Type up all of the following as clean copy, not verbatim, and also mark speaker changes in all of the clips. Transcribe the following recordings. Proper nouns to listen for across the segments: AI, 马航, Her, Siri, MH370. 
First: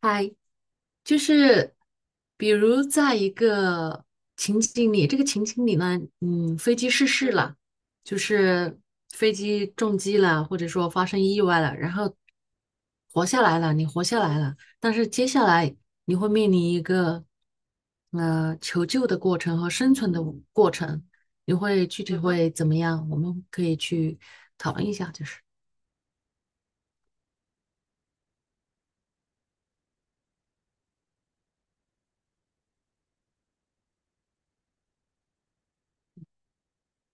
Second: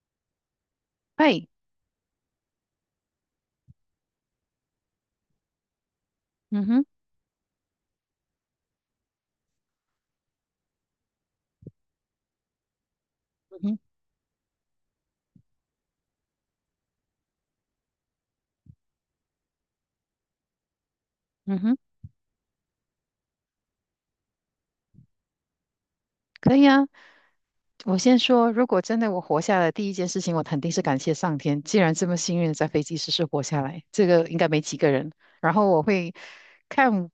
Speaker 1: 嗨，就
Speaker 2: 哎，
Speaker 1: 是比如在一个情景里，这个情景里呢，
Speaker 2: 嗯
Speaker 1: 飞
Speaker 2: 哼，
Speaker 1: 机失事了，就是飞机撞击了，或者说发生意外了，然后活下
Speaker 2: 嗯
Speaker 1: 来了，
Speaker 2: 哼，
Speaker 1: 你活下来了，但是接下来你会面临一个求救的过程和生存的过程，你
Speaker 2: 嗯哼，
Speaker 1: 会具体会怎么样？我们可以去讨论一下，就是
Speaker 2: 可以啊。我先说，如果真的我活下来，第一件事情我肯定是感谢上天，既然这么幸运地在飞机失事活下来，这个应该没几个人。然后我会看，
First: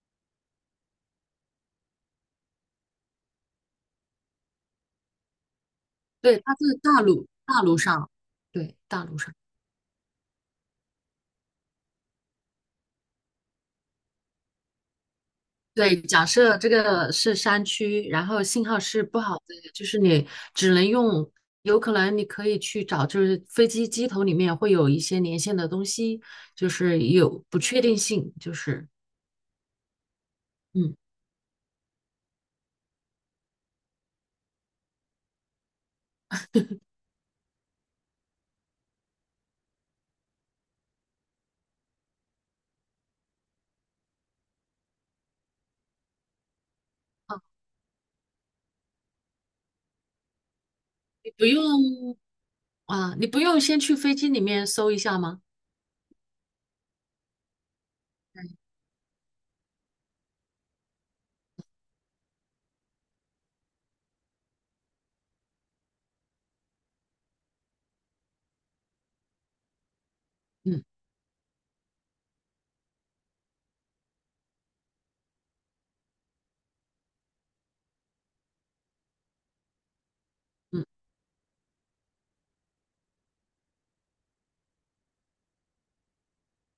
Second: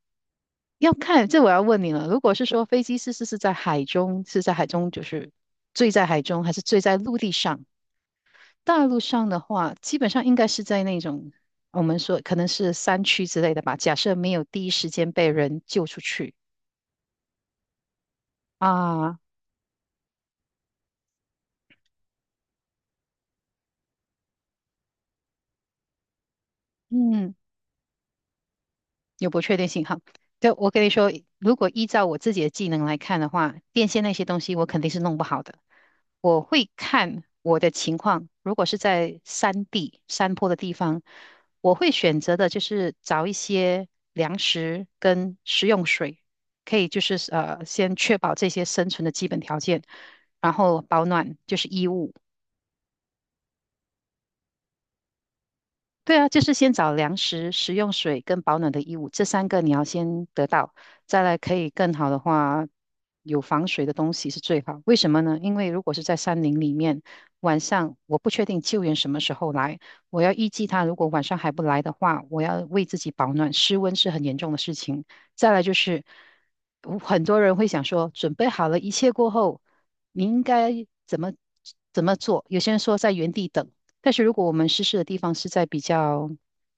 Speaker 2: 要看，这我要问你了。如果是说飞机失事是在海中就是坠在海
Speaker 1: 对，
Speaker 2: 中，还
Speaker 1: 它
Speaker 2: 是
Speaker 1: 是
Speaker 2: 坠在
Speaker 1: 大
Speaker 2: 陆
Speaker 1: 陆
Speaker 2: 地
Speaker 1: 大
Speaker 2: 上？
Speaker 1: 陆上，对，
Speaker 2: 大陆
Speaker 1: 大陆
Speaker 2: 上
Speaker 1: 上。
Speaker 2: 的话，基本上应该是在那种我们说可能是山区之类的吧。假设没有第一时间被人救出
Speaker 1: 对，假
Speaker 2: 去。
Speaker 1: 设这个是山区，然后信号是
Speaker 2: 啊，
Speaker 1: 不好的，就是你只能用，有可能你可以去找，就是飞机机头里面会有一些连线的东西，就是
Speaker 2: 嗯，
Speaker 1: 有不确定性，就是
Speaker 2: 有不确定性哈。对，我跟你
Speaker 1: 嗯
Speaker 2: 说，如果依照我自己的技能来看的话，电线那些东西我肯定是弄不好的。我会看我的情况，如果是在山地、山坡的地方，我会选择的就是找一些粮食跟食用水，可以就是
Speaker 1: 啊，
Speaker 2: 先确保这些生存的基本条件，然后保
Speaker 1: 你
Speaker 2: 暖
Speaker 1: 不
Speaker 2: 就是衣物。
Speaker 1: 用啊，你不用先去飞机里面搜一下吗？
Speaker 2: 对啊，就是先找粮食、食用水跟保暖的衣物，这三个你要先得到，再来可以更好的话，有防水的东西是最好。为什么呢？因为如果是在山林里面，晚上我不确定救援什么时候来，我要预计
Speaker 1: 嗯
Speaker 2: 他如果晚上还不来的话，我要为自己保暖，失温是很严重的事情。再来就是，我很多人会想说，准备好了一切过后，你应该
Speaker 1: 嗯
Speaker 2: 怎么怎么做？有些人说在原地等，但是如果我们失事的地方是在比较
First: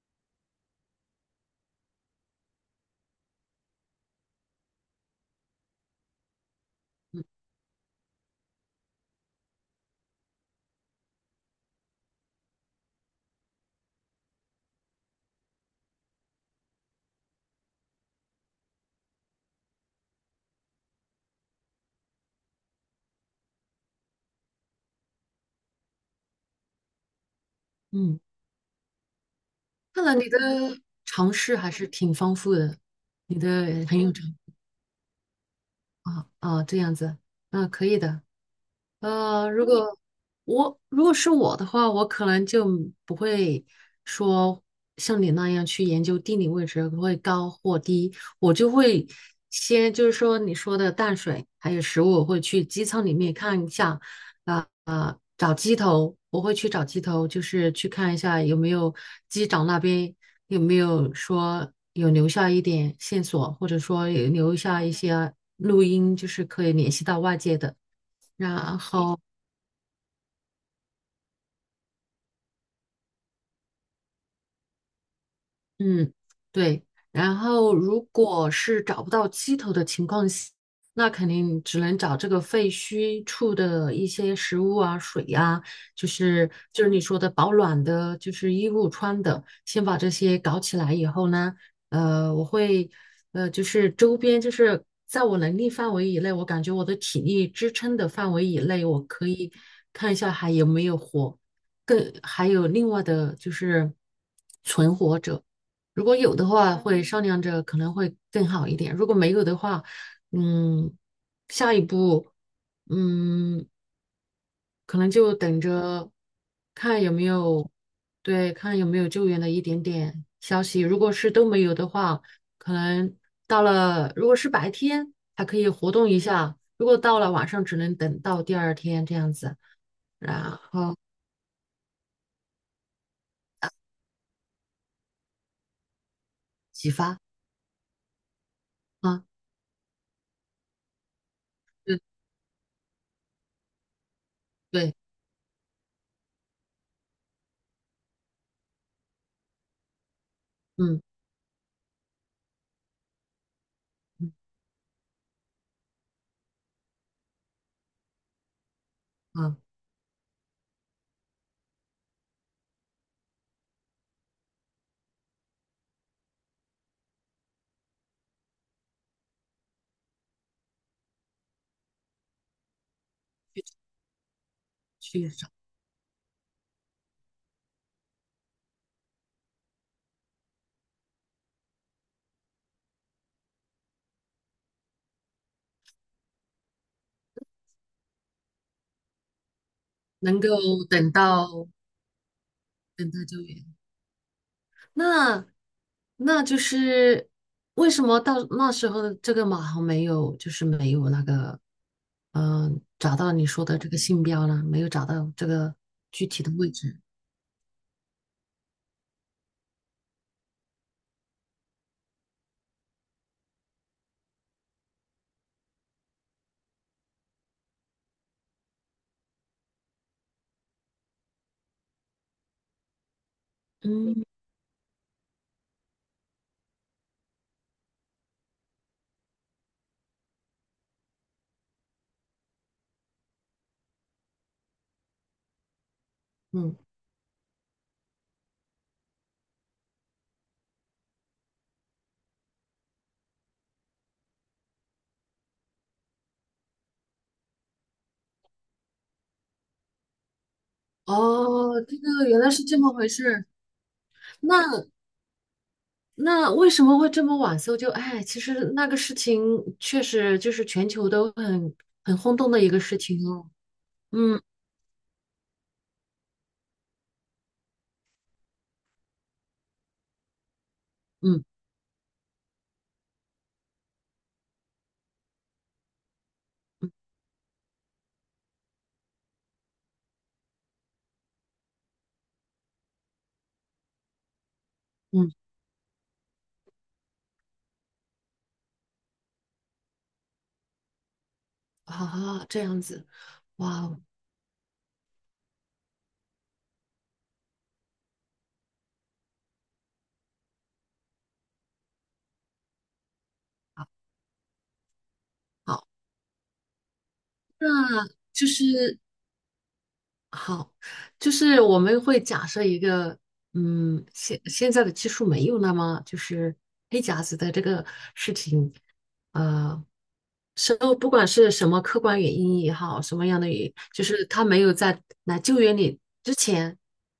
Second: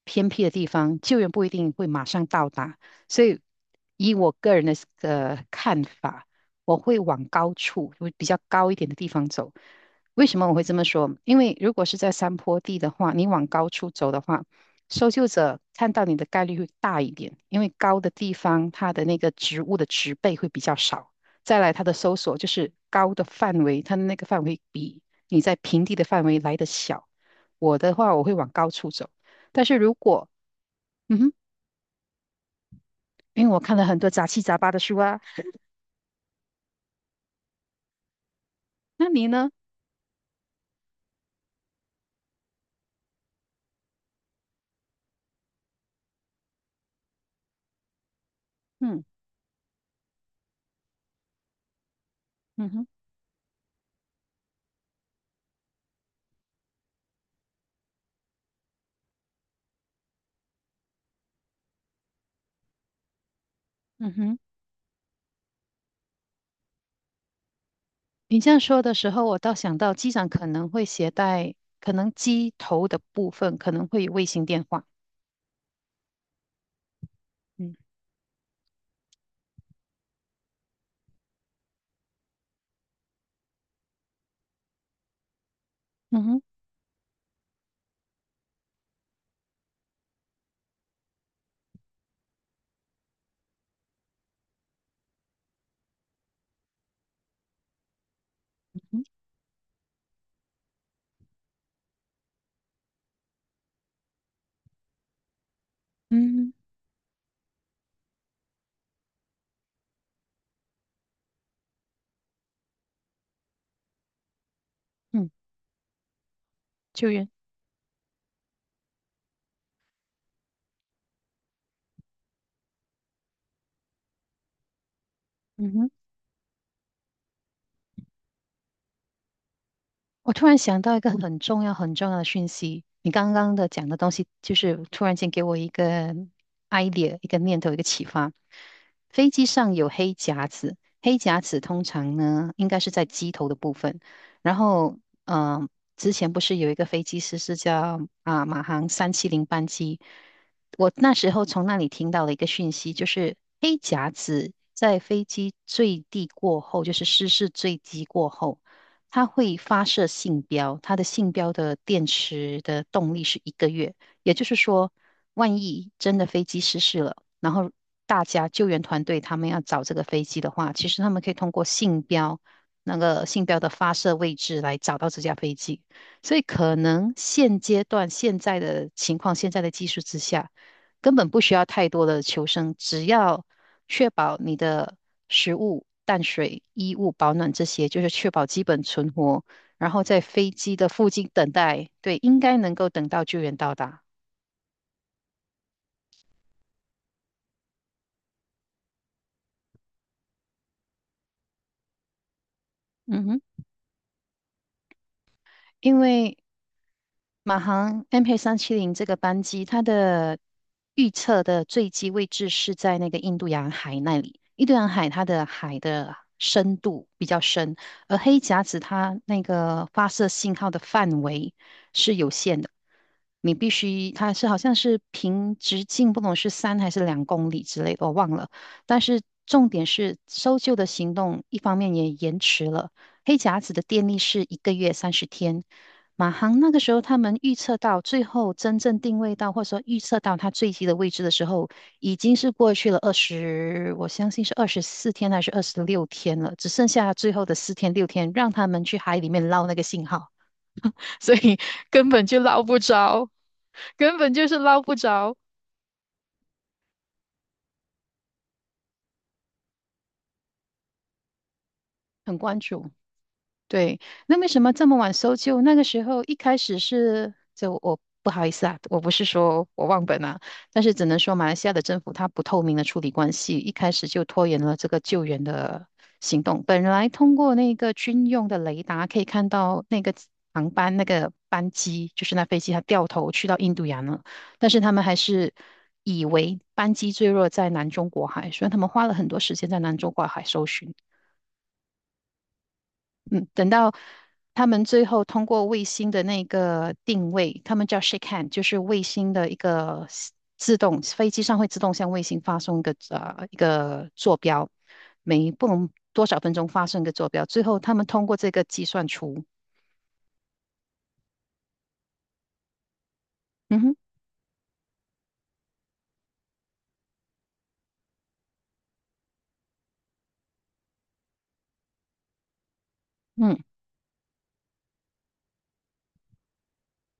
Speaker 2: 偏僻的地方，救援不一定会马上到达，所以以我个人的看法，我会往高处，会比较高一点的地方走。为什么我会这么说？因为如果是在山坡地的话，你往高处走的话，搜救者看到你的概率会大一点，因为高的地方它的那个植物的植被会比较少。再来，它的搜索就是高的范围，它的那个范围比你在平地的范围来得小。我的话，
Speaker 1: 嗯，
Speaker 2: 我会往高处走。但是如
Speaker 1: 看来
Speaker 2: 果，
Speaker 1: 你的
Speaker 2: 嗯
Speaker 1: 尝
Speaker 2: 哼，
Speaker 1: 试还是挺丰富的，你
Speaker 2: 因为我
Speaker 1: 的
Speaker 2: 看了很
Speaker 1: 很
Speaker 2: 多
Speaker 1: 有尝
Speaker 2: 杂七杂八的书啊，
Speaker 1: 啊啊这样子，啊，可以的。
Speaker 2: 那你呢？
Speaker 1: 如果我如果是我的话，我可能就不会说像你那样去研究地理位置会高或低，我就
Speaker 2: 嗯，
Speaker 1: 会先就是说你说的淡水还有食物，我会去
Speaker 2: 嗯
Speaker 1: 机
Speaker 2: 哼，
Speaker 1: 舱里面看一下，啊、啊、找机头，我会去找机头，就是去看一下有没有机长那边有没有说有留下一点线索，或者说
Speaker 2: 嗯
Speaker 1: 有
Speaker 2: 哼，
Speaker 1: 留下一些录音，就是可以联系到外界的。
Speaker 2: 你这
Speaker 1: 然
Speaker 2: 样
Speaker 1: 嗯
Speaker 2: 说的时
Speaker 1: 后，
Speaker 2: 候，我倒想到机长可能会携带，可能机头的部分可能会有卫星电话。
Speaker 1: 嗯，对。然
Speaker 2: 嗯，
Speaker 1: 后，如果是找不到鸡头的情况下，那肯定只能找这个废墟处的一些食物啊、水呀、就
Speaker 2: 嗯哼，
Speaker 1: 是就是你说的保暖的，就是衣物穿的，先把这些搞起来以后呢，呃，我会就是周边，就是在我能力范围以内，我感觉我的体力支撑的范围以
Speaker 2: 嗯
Speaker 1: 内，我
Speaker 2: 哼，
Speaker 1: 可以看一下还有没有活，更还有另外的就是存活者，如果有的
Speaker 2: 嗯，
Speaker 1: 话，会商量着可能会更好一点；如果没有的话，嗯，下一步，嗯，可能
Speaker 2: 嗯，
Speaker 1: 就等着看
Speaker 2: 救
Speaker 1: 有没
Speaker 2: 援。
Speaker 1: 有，对，看有没有救援的一点点消息。如果是都没有的话，可能到了，如果是白天还可以
Speaker 2: 嗯哼。
Speaker 1: 活动一下，如果到了晚上，只能等到第二天这样子，
Speaker 2: 我突然
Speaker 1: 然
Speaker 2: 想
Speaker 1: 后
Speaker 2: 到一个很重要、很重要的讯息，你刚刚的讲的东西，就是突然间给我一个
Speaker 1: 启
Speaker 2: idea、
Speaker 1: 发
Speaker 2: 一个念头、一个启发。
Speaker 1: 啊，
Speaker 2: 飞机上有黑匣子，黑匣子通
Speaker 1: 对
Speaker 2: 常呢应该是在机头的部分。然
Speaker 1: 对，
Speaker 2: 后，嗯、之前不是有一个飞机师是叫马航三七零班机，我
Speaker 1: 嗯
Speaker 2: 那时候从那里听到了一个讯息，就是黑匣
Speaker 1: 嗯
Speaker 2: 子在飞机坠地过后，就是失事坠机过后。它
Speaker 1: 啊，
Speaker 2: 会发射信标，它的信标的电池的动力是一个月，也就是说，万一真的飞机失事了，然后大家救援团队他们要找这个飞机的话，其实他们可以通过那个信标的发射位置来找到这
Speaker 1: 去
Speaker 2: 架
Speaker 1: 找
Speaker 2: 飞机，所以可能现阶段现在的情况，现在的技术之下。根本不需要太多的求生，只要确保你的食物、淡水、衣物、保暖这些，就是确保基本存活。然后在
Speaker 1: 能够
Speaker 2: 飞机的附
Speaker 1: 等
Speaker 2: 近等
Speaker 1: 到。
Speaker 2: 待，对，应该能够等
Speaker 1: 等待
Speaker 2: 到
Speaker 1: 救
Speaker 2: 救援
Speaker 1: 援。
Speaker 2: 到达。
Speaker 1: 那那就是为什么到那时候的这个马航没有，就是没有那个，嗯、找
Speaker 2: 嗯
Speaker 1: 到
Speaker 2: 哼，
Speaker 1: 你说的这个信标呢？没有找到这个
Speaker 2: 因
Speaker 1: 具
Speaker 2: 为
Speaker 1: 体的位置。
Speaker 2: 马航 MH370这个班机，它的预测的坠机位置是在那个印度洋海那里。印度洋海它的海的深度比较深，而黑匣子它那个发射信号的范围是有限的，你必须
Speaker 1: 嗯
Speaker 2: 它是好像是平直径不懂是3还是2公里之类的，我忘了。但是重点是搜救的行动，一方面也延迟了。黑匣子的电力是一个月30天，马航那
Speaker 1: 嗯，
Speaker 2: 个时候，他们预测到最后真正定位到，或者说预测到它坠机的位置的时候，已经是过去了二十，我相信是24天还是26天了，只剩下最后的四天六天，让他们去海里面捞那个信号，
Speaker 1: 哦，这
Speaker 2: 根本
Speaker 1: 个原来
Speaker 2: 捞
Speaker 1: 是
Speaker 2: 不
Speaker 1: 这么回事
Speaker 2: 着，
Speaker 1: 儿
Speaker 2: 根本就是捞
Speaker 1: 那
Speaker 2: 不着。
Speaker 1: 那为什么会这么晚搜救？哎，其实那个事情确实就是全球都很很轰
Speaker 2: 很
Speaker 1: 动
Speaker 2: 关
Speaker 1: 的一个
Speaker 2: 注。
Speaker 1: 事情哦。
Speaker 2: 对，那
Speaker 1: 嗯
Speaker 2: 为什么这么晚搜救？那个时候一开始是，就我不好意思啊，我不是说我忘本啊，但是只能说
Speaker 1: 嗯
Speaker 2: 马来西亚的政府它不透明的处理关系，一开始就拖延了这个救援的行动。本
Speaker 1: 嗯
Speaker 2: 来通过那个军用的雷达可以看到那个航班那个班机，就是那飞机它掉头去到印度洋了，但是他们还
Speaker 1: 嗯，
Speaker 2: 是以为班机坠落在南中国海，所以他们花了很多时间在南中国海搜寻。
Speaker 1: 好好这样子，
Speaker 2: 嗯，等
Speaker 1: 哇
Speaker 2: 到
Speaker 1: 哦。
Speaker 2: 他们最后通过卫星的那个定位，他们叫 shake hand，就是卫星的一个 自动，飞机上会自动向卫星发送一个坐标，每不
Speaker 1: 好
Speaker 2: 能多少分钟发送一个坐标，最
Speaker 1: 那
Speaker 2: 后他们通过
Speaker 1: 就
Speaker 2: 这个计
Speaker 1: 是
Speaker 2: 算出，
Speaker 1: 好，就是我们会假设一个，
Speaker 2: 嗯哼，
Speaker 1: 嗯，现现在的技术没有那么就是黑匣子的这个事情，呃，是不管是什么客观原因也好，什么样的原
Speaker 2: 嗯，
Speaker 1: 因，就是他没有在来救援你之前，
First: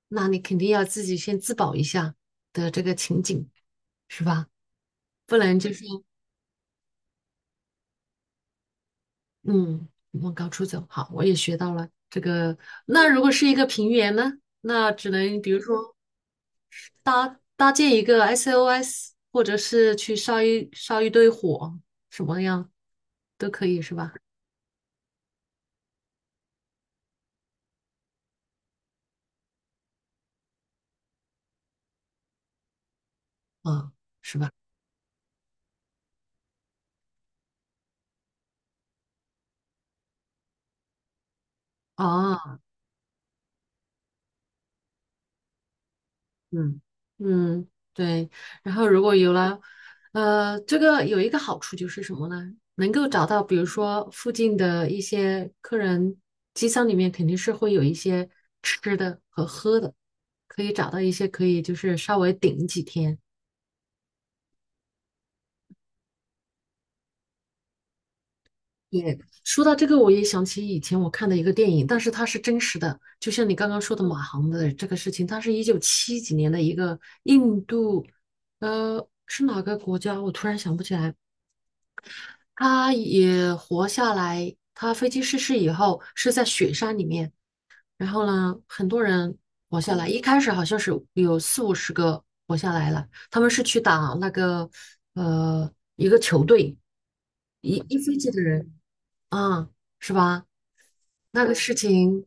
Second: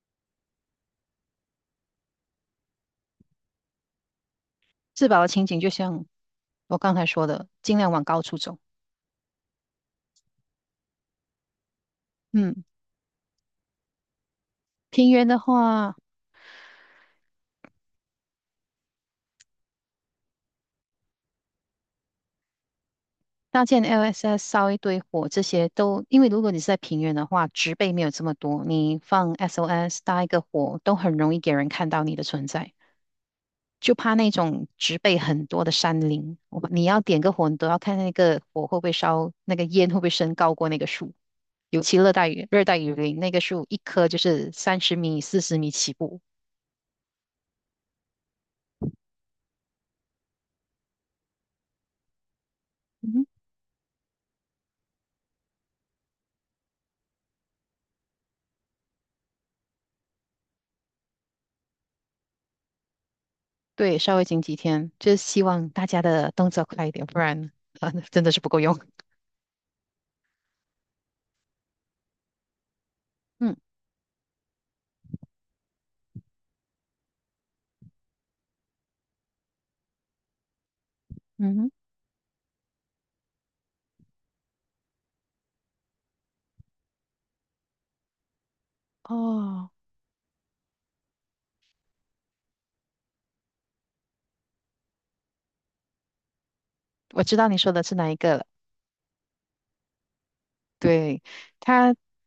Speaker 1: 那你肯定要自己先自保一下的这个情景，是吧？
Speaker 2: 自保的
Speaker 1: 不
Speaker 2: 情
Speaker 1: 能
Speaker 2: 景就
Speaker 1: 就是。
Speaker 2: 像我刚才说的，尽量往高处走。
Speaker 1: 嗯，往高处走，好，我也学到了这个。
Speaker 2: 嗯，
Speaker 1: 那如果是一个平原呢？那
Speaker 2: 平
Speaker 1: 只
Speaker 2: 原的
Speaker 1: 能比如
Speaker 2: 话。
Speaker 1: 说搭建一个 SOS，或者是去烧一烧一堆火，什么样都
Speaker 2: 搭
Speaker 1: 可以
Speaker 2: 建
Speaker 1: 是吧？
Speaker 2: LSS 烧一堆火，这些都因为如果你是在平原的话，植被没有这么多，你放 SOS 搭一个火都很容易给人看到你的存在。
Speaker 1: 嗯，
Speaker 2: 就怕那
Speaker 1: 是吧？
Speaker 2: 种植被很多的山林，你要点个火，你都要看那个火会不会烧，那个烟会不会升高过那个树。尤其
Speaker 1: 啊。
Speaker 2: 热带雨林，那个树一棵就是30米、40米起步。
Speaker 1: 嗯嗯，对。然后如果有了，这个有一个好处就是什么呢？能够
Speaker 2: 嗯，
Speaker 1: 找到，比如说附近的一些客人，机舱里面肯定是会有一些吃的和喝的，可以找到一些可以就是稍微顶几天。
Speaker 2: 对，稍微紧几天，就是希望大家的动作快一点，不然 啊，真的是不够用。
Speaker 1: 说到这个，我也想起以前我看的一个电影，但是它是真实的，就像你
Speaker 2: 嗯，
Speaker 1: 刚刚说的马航的这个事情，它是一九七几年的一个印度，是哪个国家？我突然想不起来。
Speaker 2: 嗯
Speaker 1: 他也活下来。他飞机失事以后是在雪山里面，然后呢，很多
Speaker 2: 哼，
Speaker 1: 人
Speaker 2: 哦，
Speaker 1: 活下来。一开始好像是有四五十个活下来了，他们是去打那个呃一个球队，
Speaker 2: 我知道你说
Speaker 1: 一
Speaker 2: 的是
Speaker 1: 一
Speaker 2: 哪一
Speaker 1: 飞机
Speaker 2: 个
Speaker 1: 的
Speaker 2: 了。
Speaker 1: 人，啊，是吧？
Speaker 2: 对，
Speaker 1: 那个事
Speaker 2: 他，
Speaker 1: 情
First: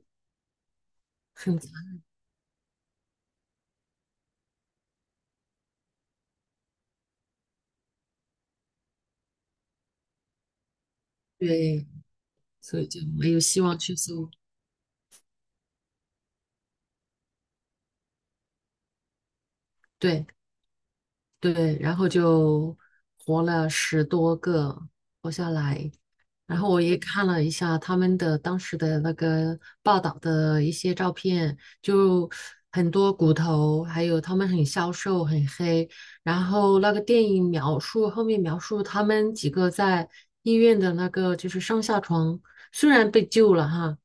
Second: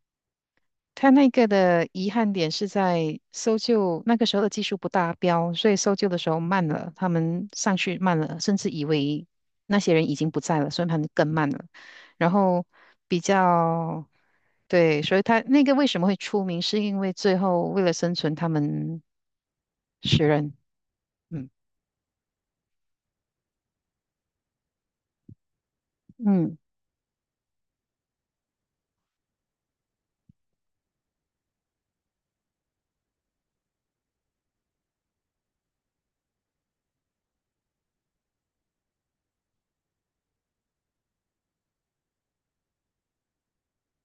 Speaker 2: 他那个
Speaker 1: 很惨
Speaker 2: 的遗憾点是在搜救那个时候的技术不达标，所以搜救的时候慢了，他们上去慢了，甚至以为那些人已经不在了，所以他们更慢了。
Speaker 1: 对，
Speaker 2: 然后
Speaker 1: 所以就
Speaker 2: 比
Speaker 1: 没有希望去
Speaker 2: 较，
Speaker 1: 搜。
Speaker 2: 对，所以他那个为什么会出名，是因为最后为了生存，他们食
Speaker 1: 对。
Speaker 2: 人。嗯，
Speaker 1: 对，然后就活了十多个，活下来。
Speaker 2: 嗯，
Speaker 1: 然后我也看了一下他们的当时的那个报道的一些照片，就很多骨头，还有他们很消瘦、很黑。然后那个电影描述后面描述他们几个在医院的那个就是上下床，虽然被救了哈，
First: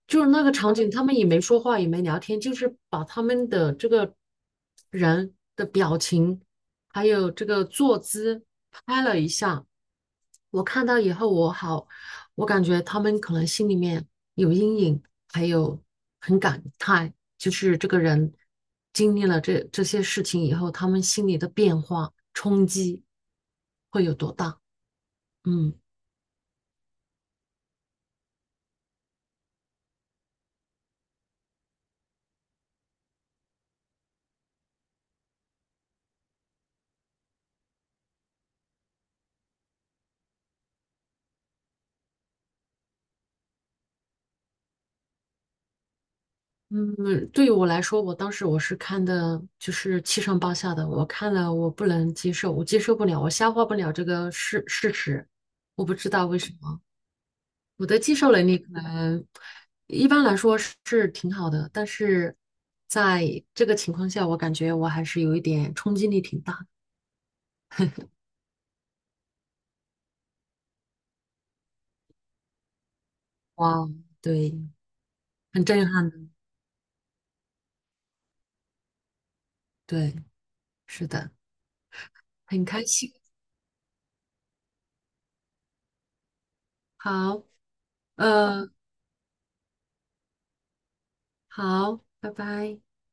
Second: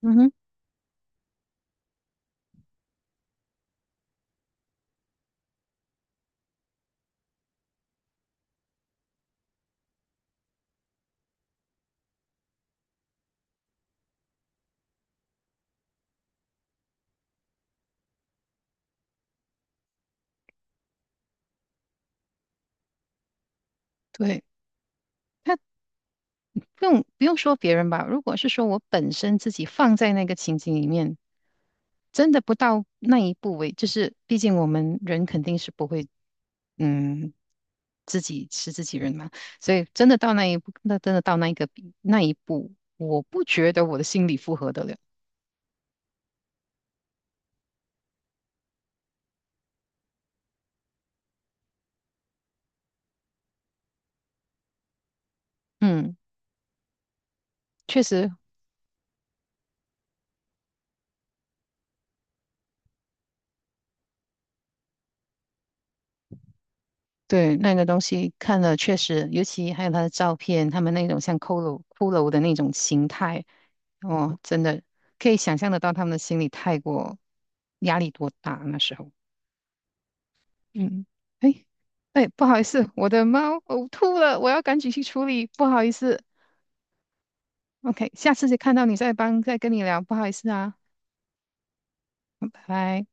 Speaker 2: 嗯
Speaker 1: 就是
Speaker 2: 哼，
Speaker 1: 那个场景，他们也没说话，也没聊天，就是把他们的这个人的表情。还有这个坐姿拍了一下，我看到以后我好，我感觉他们可能心里面有阴影，还有很感叹，就是这个人经历了这这些事情以后，他们心里的变化冲击会有多
Speaker 2: 对，
Speaker 1: 大？
Speaker 2: 他
Speaker 1: 嗯
Speaker 2: 不用说别人吧，如果是说我本身自己放在那个情景里面。真的不到那一步为，就是毕竟我们人肯定是不会，嗯，自己是自己人嘛，所以真的到那一步，那真的到那一个比那一步，我不觉得我的心理负荷得了。
Speaker 1: 嗯，对于我来说，我当时我是看的，就是七上八下的，我看了我不能接受，我接受不了，我消化不了这个事事实，我不知
Speaker 2: 嗯，
Speaker 1: 道为什么。我的
Speaker 2: 确
Speaker 1: 接
Speaker 2: 实，
Speaker 1: 受能力可能一般来说是是挺好的，但是在这个情况下，我感觉我还是有一点冲击力挺大的。
Speaker 2: 对那个东西看了确实，尤其还有他的照片，他们那种像骷髅骷髅的那种形态，
Speaker 1: 哇，
Speaker 2: 哦，
Speaker 1: 对，
Speaker 2: 真的可以想
Speaker 1: 很
Speaker 2: 象得
Speaker 1: 震
Speaker 2: 到他
Speaker 1: 撼
Speaker 2: 们
Speaker 1: 的，
Speaker 2: 的心理太过压力多大那时候。
Speaker 1: 对，
Speaker 2: 嗯，
Speaker 1: 是的，
Speaker 2: 哎，哎，不好意
Speaker 1: 很开
Speaker 2: 思，我
Speaker 1: 心。
Speaker 2: 的猫呕吐了，我要赶紧去处理，不好意思。
Speaker 1: 好，
Speaker 2: OK，下次再
Speaker 1: 呃，
Speaker 2: 看到你再跟你聊，不好意思啊，
Speaker 1: 好，拜
Speaker 2: 拜
Speaker 1: 拜。
Speaker 2: 拜。